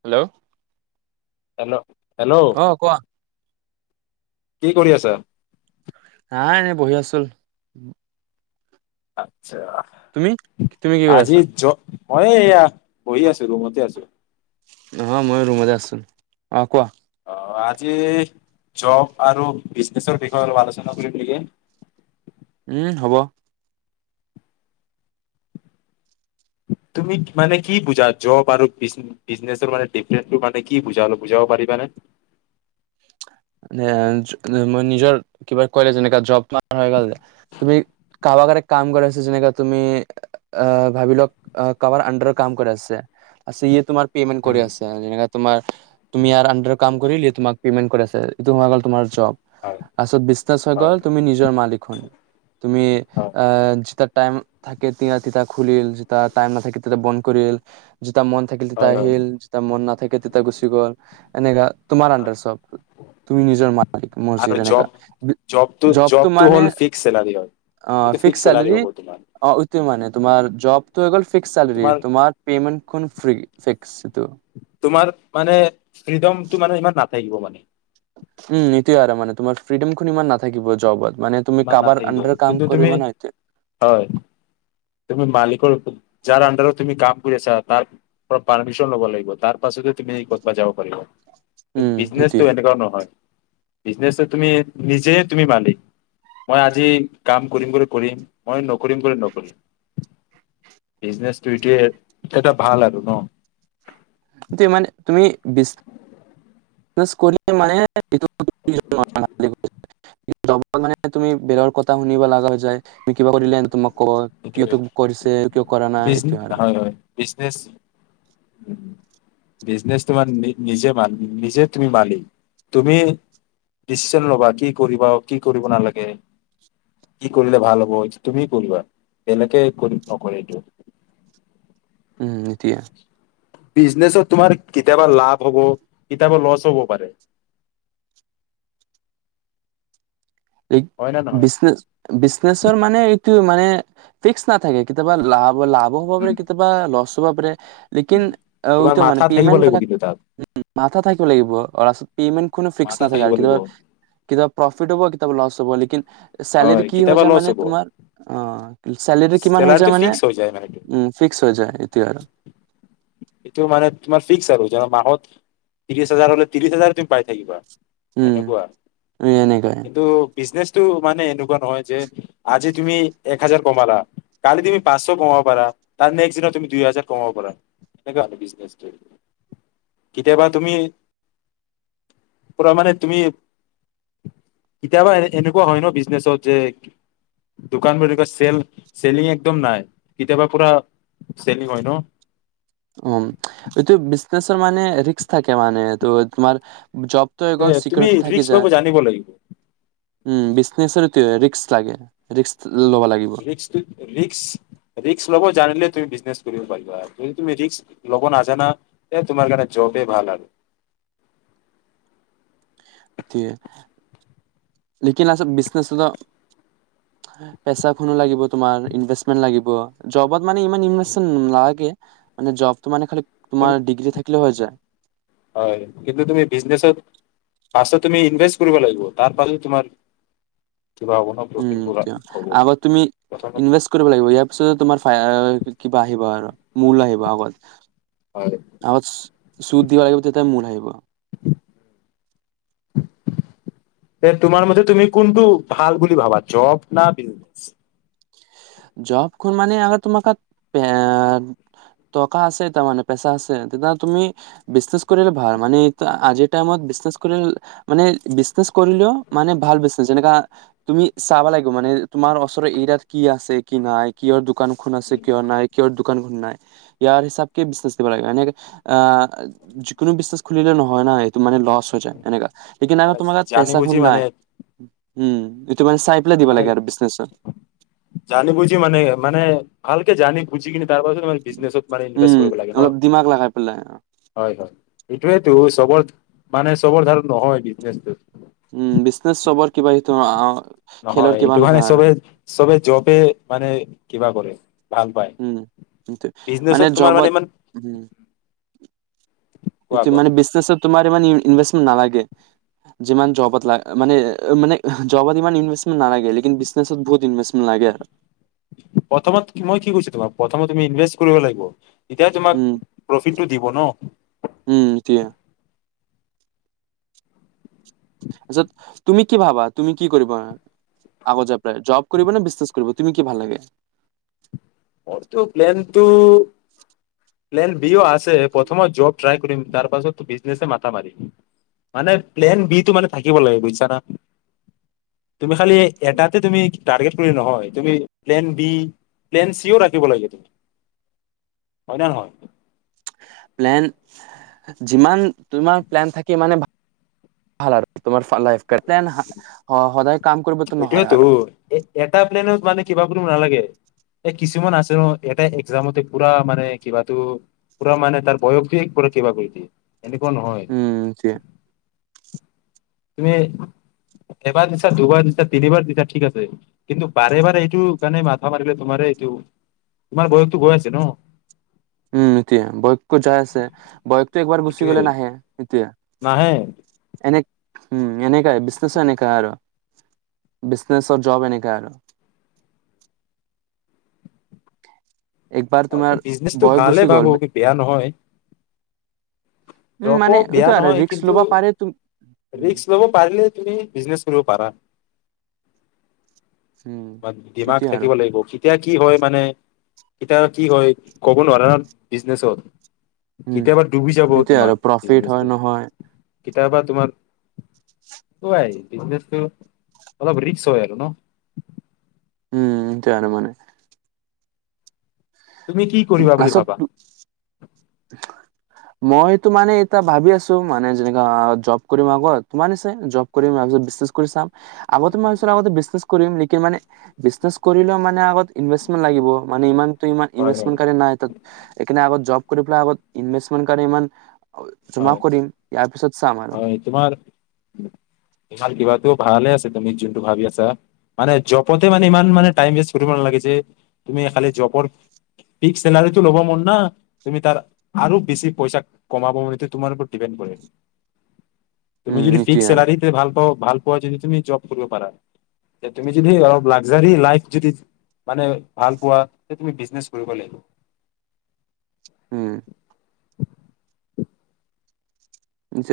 Hello. Hello hello অহ কোৱা। কি কৰি আছা। নাই এনে বহি আছো। অ। তুমি তুমি কি কৰি আছা। জ মই এই এয়া বহি আছোঁ ৰুমতে আছোঁ। অ মইও ৰুমতে আছোঁ অ কোৱা। অ আজি জব আৰু বিজনেচৰ বিষয়ে অলপ আলোচনা কৰিম নেকি। উম্ হ'ব। তুমি মানে কি বুজা জব আৰু বিজনেচৰ মানে ডিফাৰেন্ মানে কি বুজা বুজাব পাৰিবানে। মই নিজৰ কিবা কলে যেনেকা জব তুমি কাৰবাক কাম কৰাইছা যেনেকোৱা তুমি আহ ভাৱিলক কাৰোবাৰ আণ্ডাৰ কাম কৰাইছে পিছত ই তোমাৰ। পেমেণ্ট কৰি উম, আছে যেনেকা তোমাৰ তুমি ইয়াৰ আণ্ডাত কাম। কৰিলে পেমেণ্ট কৰাইছে। তোমাৰ অকল তোমাৰ। চব হয় তাৰ পিছত বিজনেচ হৈ হয় গল তুমি নিজৰ মালিকখন তুমি হয় আহ যেতিয়া টাইম। থাকে তেতিয়া, তেতিয়া খুলিল যেতিয়া টাইম নাথাকে তেতিয়া বন্ধ কৰিল। যেতিয়া মন থাকিল হয় হয় আহিল যেতিয়া মন নাথাকে তেতিয়া গুচি গ'ল। এনেকা। তোমাৰ আণ্ডাৰ চব। তুমি নিজৰ মালিক মই আৰু যেনেকা জব জবটো মানে হ'ল ফিক্স চেলাৰী হয় অ এইটো ফিক্স চেলাৰী চালাৰী হ'ব তোমাৰ এইটো মানে। তোমাৰ জবতো হৈ গ'ল। ফিক্স চেলাৰী তোমাৰ পেমেণ্ট। কোন ফ্ৰী ফিক্স এইটো। তোমাৰ মানে ফ্ৰীডমটো মানে ইমান নাথাকিব মানে। উম্ এইটোৱে আৰু মানে তোমাৰ ফ্ৰ্ৰীডমখন ইমান নথাকিব জবত। মানে তুমি ইমান কাৰোবাৰ নাথাকিব আণ্ডাৰ কাম কিন্তু তুমি কৰিব না হয় তুমি মালিকৰ। যাৰ আণ্ডাৰ তুমি কাম কৰি আছা তাৰ পৰা পাৰ্মিশন ল'ব লাগিব। তাৰ পিছত হে তুমি ক'তোবাত যাব পাৰিব। কিন্তু উম বিজনেচটো এইটোয়ে এনেকুৱা নহয়। বিজনেছত তুমি নিজে তুমি মালিক। মই আজি কাম কৰিম বুলি কৰিম মই নকৰিম বুলি নকৰিম বিজনেচ এইটোৱে এটা ভাল আৰু ন। এতিয়া মানে তুমি বিশ্বাস কৰিলেওঁ মানে তুমি বেলেগৰ কথা শুনিব লগা হৈ যায় তুমি কিবা কৰিলে তোমাক। কয় কিয় এইটোৱে কৰিছে কিয় কৰা নাই বিজ এইটোৱে আৰু। হয় হয় বিজনেচ বিজনেচ তোমাৰ নিজে নিজে তুমি মালিক। ডিচিচন ল'বা কি কৰিবা কি কৰিব নালাগে কি কৰিলে ভাল হ'ব তুমি কৰিবা। এনেকে কৰ নকৰ এইটো। উম্ এতিয়া। বিজনেচত তোমাৰ কেতিয়াবা লাভ হ'ব কেতিয়াবা লচ হ'ব পাৰে। হয় নে নহয় বিজনেচ বিচনেচৰ মানে এইটো মানে। ফিক্স নাথাকে কেতিয়া লাভ। লাভ হ'ব পাৰে কেতিয়াবা লচ হ'ব পাৰে। বাপ ৰে। লেকিন তোমাৰ এইটোৱে মানে মাথা থাকিব পেমেণ্ট লাগিব বিলক কিন্তু তাত মাথা থাকিব লাগিব। পেমেণ্ট কোনো ফিক্স মাথা নাথাকে, থাকিব লাগিব কেতিয়াবা প্ৰফিট হ'ব কেত লচ হ'ব লেকিন চালৰি হয় কি হৈ কেতিয়াবা যায় লছ মানে হ'ব তোমাৰ অ চালৰি কিমান হৈ যায় চেলাৰীটো মানে ফিক্স হৈ যায় মানে এইটো উ ফিক্স হৈ যায় এটিয়া আৰু। এইটো মানে তোমাৰ ফিক্স আৰু জান মাহত ত্ৰি হাজাৰ হলে ত্ৰিশ হাজাৰ তুমি পাই থাকিবা। উম এনেকুৱা এনেকাই কিন্তু বিজনেচটো মানে এনেকুৱা নহয় যে, আজি তুমি এক হাজাৰ কমালা কালি তুমি পাঁচশ কমাব পাৰা, তাৰ নেক্স দিনত তুমি দুই হাজাৰ কমাব পাৰা। তেনেকুৱা আৰু বিজনেছটো, কেতিয়াবা তুমি পুৰা মানে তুমি কেতিয়াবা এনেকুৱা হয় ন বিজনেচত যে দোকানবোৰ এনোকা চেল চেলিং একদম নাই কেতিয়াবা পুৰা চেলিং হয় ন। উম, এইটো বিজনেচৰ মানে ৰিস্ক থাকে মানে তো তোমাৰ জবটো হৈ গ'ল এ তুমি চিকিউৰিটি থাকি ৰিস্ক যায় ল'ব জানিব লাগিব। উম বিজনেছ এইটোৱে ৰিস্ক লাগে, ৰিস্ক ল'ব লাগিব ৰিস্কটোই ৰিস্ক ৰিস্কই লবই জানিলে তুমি বিজনেছ কৰিব পাৰিবা। যদি তুমি ৰিস্ক ল'ব নাজানা তোমাৰ কাৰণে জবেই ভাল আৰু। এইটোৱে লেকিন আচ বিজনেছ হ'ল পেচাখনো লাগিব তোমাৰ ইনভেমেন্ট লাগিব, জবত মানে ইমান ইনভেচন নালাগে। মানে জবটো মানে খালি। তুমি তোমাৰ ডিগ্ৰী থাকে। হৈ যায় [unintelligible] হয় কিন্তু তুমি বিজনেচত তুমি ইনভেষ্ট কৰিব লাগিব তাৰ পাহে তোমাৰ। কিবা হ'ব ন উম প্ৰফিটবোৰ দিয়, হ'ব আগত তুমি প্ৰথমত ইনভেষ্ট কৰিব লাগিব, ইয়াৰ পিছত তোমাৰ কিবা আহিব আৰু। মূল আহিব আগত। হয় আত। শুদ্ধিব লাগিব তেতিয়ে মূল আহিব। এ তোমাৰ মধে তুমি কোনটো ভাল বুলি ভাবা জব ন বিজনেচ। জব মানে আ তোমাৰ তাত, টকা আছে তাৰে পেচা আছে তেতিয়া তুমি বিজনে কৰিলে ভাল মানে আজিৰ টাইমত বিনে কৰিলে মানে বিজনেছ কৰিলেও মানে ভাল বিনে যেনেকা তুমি চাব লাগিব মানে তোমাৰ ওচৰৰ এৰিয়াত কি আছে। কি নাই কিহৰ। দোকান খোলাছে কিয় নাই কি। নাই ইয়াৰ হিচাপত বিজনেছ দিব লাগিব এনেকে যিকোনো বিজনেছ খুলিলে নহয় না সেইটো মানে লছ হব হৈ যায় এনেকা। সেইকানে মানে তোমাৰ তাত জানি বুজি পইচাখন নাই। মানে উম। ত মানে চাই পেলাই দিব মানে লাগে আৰু বিজনেছৰ। জানি বুজি মানে মানে ভাল কে জানি বুজি কিনে তাৰ পাছত মানে বিস্নেছ মানে ইনভেষ্ট উম, কৰিব লাগে ন। অলপ দিমাগ লগাই পেলাই হয় হয় এইটোৱো চবত মানে চবৰ ধাৰণ নহয় বিজনেচ টো। উম বিচনেচ চবৰ। কিবা সেইটো অ, নহয় খেলৰ এইটো কিবা কাৰণে নহয় আৰু। চবে চবে জবে মানে, কিবা কৰে। ভাল পায় উম কিন্তু মানে বিজনেচত তোমাৰ জবত ইমান হম কোৱা টো কোৱা মানে বিজনেছ তোমাৰ ইমান এনভেছমেণ্ট নালাগে যিমান জবত লা মানে মানে জবত ইমান এনভেছমেণ্ট নালাগে লেকিন বিজনেছত বহুত এনভেছমেণ্ট লাগে প্ৰথমত মই কি কৈছো তোমাক প্ৰথমত তুমি ইনভেষ্ট কৰিব লাগিব তেতিয় তোমাক উম, প্ৰফিটটো দিব উম, সেইটোৱে ন যত তুমি কি ভাবা তুমি কি কৰিবা আগত য জব কৰিবা নে বিজনেছ কৰিব তুমি কি ভাল লাগে মই ত প্লেন টো প্লেন বি আ ছে প্ৰথমত জব ট্ৰাই তাৰ পাছত বিজনেছ মাথা মাৰিম মানে প্লেন বি টো মানে থাকিব লাগে বুইছা না তুমি খালি এটাতে তুমি টাৰগেত কৰি নহয় তুমি প্লেন বি প্লেন চি ও ৰাখিব লাগে হয় ন নহয় প্লেন যিমান তোমাৰ প্লেন থাকি মানে ভাল আৰু তোমাৰ লাইফ টাইম সদায় কাম কৰিবতো নহয় এইটোয়েতো আৰু এ এটা প্লেনত মানে কিবাব নালাগে এ কিছুমান আছে ন এটা একজামতে পুৰা মানে কিবাটো পুৰা মানে তাৰ বয়সটো এক কিবা কৰি দিয়ে এনেকুৱা নহয় উম এতিয়া তুমি এবাৰ দিছা দুবাৰ দিছা তিনিবাৰ দিছা ঠিক আছে কিন্তু বাৰে বাৰে এইটো কাৰণে মাথা মাৰিলে তোমাৰ এইটো তোমাৰ বয়সতো গৈ আছে ন উম এতিয়া বয়সকো যাই আছে বয়সতো একবাৰ গুচি এইটোৱে গলে নাহে এতিয়া নাহে এনে উম এনেকাই বিজনেছ এনেকাই আৰু বিজনেছ, জব এনেকাই আৰু একবাৰ হয় তোমাৰ বিজনেছটো বয়স ভালে গুচি গ'ল ভাবো কি বেয়া নহয় উম জবো মানে এইটো বেয়া আৰু নহয় ৰিক্স কিন্তু ল'ব পাৰে তুম উম ৰিস্ক লব পাৰিলে তুমি বিজনেছ কৰিব পাৰা উম দিমাগ এতিয়া আৰু থাকিব লাগিব কেতিয়া কি হয় মানে? এতিয়া কি হয় ক'ব নোৱাৰৰ বিজনেছত। কেতিয়াবা ডুবি যাব। তে তোমাৰ আৰু প্ৰফিট হয় বিজনেচটো নহয় কেতিয়াবা তোমাৰ অলপ ৰিস্ক হয় আৰু ন। উম এইটোয়ে আৰু মানে। তুমি কি কৰিবা বুলি ভাবা মইটো মানে এয়া ভাবি আছো মানে যেনেকা জব কৰিম আগত তোমাৰ নিচিনাই জব কৰিম বিজনেছ কৰি চাম আগতে মই ভাবিছিলো কৰি মানে বিজনেচ কৰিলে মানে আগত ইনভেচমেন্ট লাগিব মানে ইমান ইমান হয় ইনভেষ্টম হয় কাৰি নাই তাত লেকিন আগত জব আগত এনভেছমেণ্ট কাৰণে ইমান জমা হয় কৰিম ইয়াৰ পিছত চাম আৰু হয় তোমাৰ ভাল কিবা ভালে আছে তুমি যোনটো ভাবি আছা মানে জবতে মানে ইমান মানে টাইম ৱেষ্ট কৰিব নালাগে যে তুমি খাল জবৰ্ ফক্স চেলাৰীটো ল'ব মন না তুমি তাৰ আৰু বেছি পইচা কমাব ম তোমাৰ ওৰত ডিপেণ্ড কৰে? তুমি উম যদি নিটোৱে ফিক্স আৰু চেলাৰিতে ভাল পা ভাল পোৱা যদি তুমি জব কৰিব পাৰা তুমি যদি লাকজৰি লাইফ ভাল পোৱা তেতিয়া তুমি বিজনেছ কৰিব লাগিব। উম ব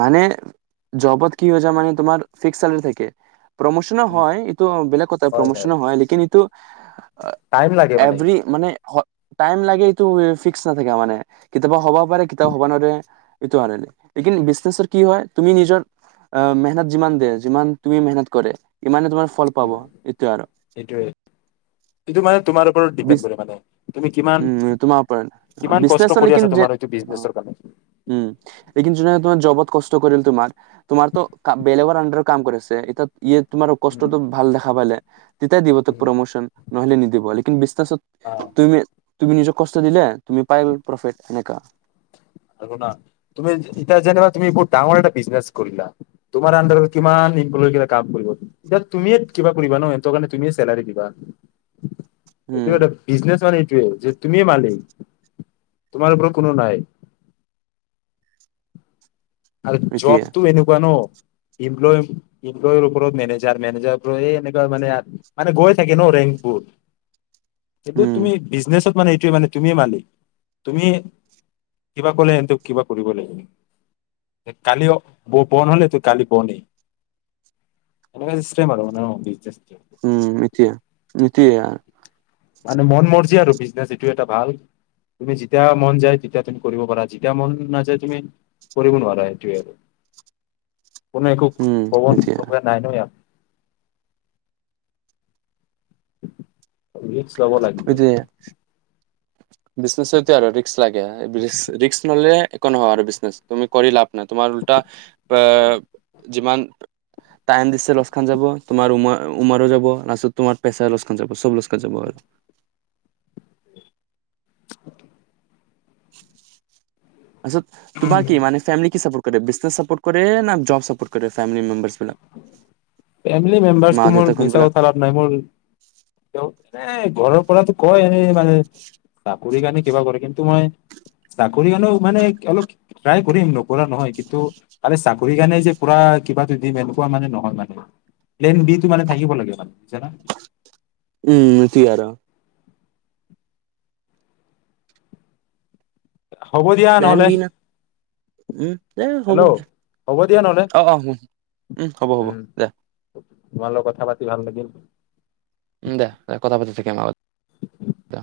মানে জবত কি হৈ যায় মান তোমাৰ ফিক্স চালাৰী থাকে। প্ৰমোচনো হয় এইটো বেলেগ কথা প্ৰমোচনো হয় লেকিন ইটো আ টাইম লাগে মানে। এভৰি মানে টাইম লাগে এইটো ফিক্স নাথাকে মানে, কেতিয়াবা হ'ব পাৰে কেতিয়াবা হ'ব নোৱাৰে। এইটো আৰু লেটিন বিজনেছত কি হয় তুমি নিজৰ আহ মেহনত যিমান দিয়ে যিমান তুমি মেহনত কৰে, ইমানে তোমাৰ ফল পাব এইটোৱে আৰু সেটোৱে আৰু। এইটো মানে তোমাৰ ওপৰত ডিপেড বিজ কৰে মানে তুমি কিমান, উম তোমাৰ পৰা কিমান কষ্ট বিজনেচৰ কৰি লেকিন আছা যে তোমাৰ এই বিজনেচৰ কাৰণে। উম। লেকিন যোনে তোমাৰ জবত কষ্ট কৰিল তোমাৰ তোমাৰতো বেলেগৰ আডাৰ কাম কৰিছে। এতিয়া ইয় তোমাৰ কষ্টটো ভাল দেখা পালে, তেতিয়াই দিব তোক উম, প্ৰমোচন। নহলে নিদিব লেকিন বিচ ছাছত আ, তুমিয়ে তুমি নিজক কষ্ট দিলে তুমি পাই গ'ল প্ৰফেট সেনেকা। ঐ শুনা, তুমি এতিয়া যেনিবা তুমি বহুত ডাঙৰ এটা বিজনেছ কৰিলা, তোমাৰ আনদাৰত কিমান এমপ্লয়ে গিলা কাম কৰিব। তেতিয়া তুমিয়ে কিবা কৰিবা। এনতকানেটো তুমিয়ে চেলাৰি দিবা। উম, এইটোৱেত বিজনেচ মানে এ যে তুমি মালিক তোমাৰ ওপৰত কোনো নাই। আৰু এতিয়া জবটো এনেকুৱা ন ইমপ্লম ইমপ্লয় ওপৰত মেনেজাৰ মেনেজাৰৰ ওপৰত এনেকোৱা মানে মানে গৈ থাকে ন ৰেংকবোৰ। সেইটো উম, তুমি বিজনেচত মানে এইটোয়ে মানে তুমি মালিক, তুমি কিবা ক'লে এনটক কিবা কৰিব লাগিব। কালি বন হলে তো কালি বনে। এনেকুৱা চিষ্টেম আৰু অ, উম এতিয়া, এতিয়া, মানে মন মৰ্জি আৰু বিজনেচ এইটো এটা ভাল। তুমি যেতিয়া মন যায় তেতিয়া তুমি কৰিব পাৰা, যেতিয়া মন নাযায় তুমি কৰিব নোৱাৰা। সেইটোয়ে কোনো একো উম, কবৰ এতিয়া লগা নাই ন ইয়াত, ৰিকচ লব লাগিব। বিজনেত আৰু ৰিক্ক লাগে ৰি্ক ললে একো নহয় আৰু তুমি কৰি পাবা। তোমাৰ উল্টা যিমান, টাইম দিছে লছখন যাব, তোমাৰ উমাৰ উমাৰো যাব, লাষ্টত তোমাৰ পেছাৰ লচখন যাব, চব লছখন যাব আৰু, অ! [inaudible] আছো। তোমাৰ কি মানে ফেমেলি কিছু, কৰে বিজনেছ ছাপৰ্ট কৰে ন, জব ছাপৰ্ট কৰে ফেমেলি মেম্বাৰছে, ফেমেলি মেম্বাৰছ মা টো দেউতা কোনবিলাক মোৰ নাই মোৰ, এ ঘৰৰ পৰাতো কয় এনে মানে চাকৰি কাৰণে কিবা কৰিবি। কিন্তু মই চাকৰি কাৰণেও মানে অলপ ট্ৰাই কৰিম নকৰা নহয়, কিন্তু কালি চাকৰি কাৰণে যে পুৰা কিবাটো দিম এনো। তেনেকুৱা মানে নহয় মানে। সেই বিটো মানে থাকিব লাগে মানে উম জি আৰু, হ'ব দিয়া প্লেন নহ'লে বি না উম দে হ'ব হেল্ল' দে হ'ব দিয়া নহ'লে অ অ উম হ'ব হ'ব দে, তোমালগত কথা পাতি ভাল লাগিল। উম দে দে কথা পাতিছো [unintelligible] থমত দে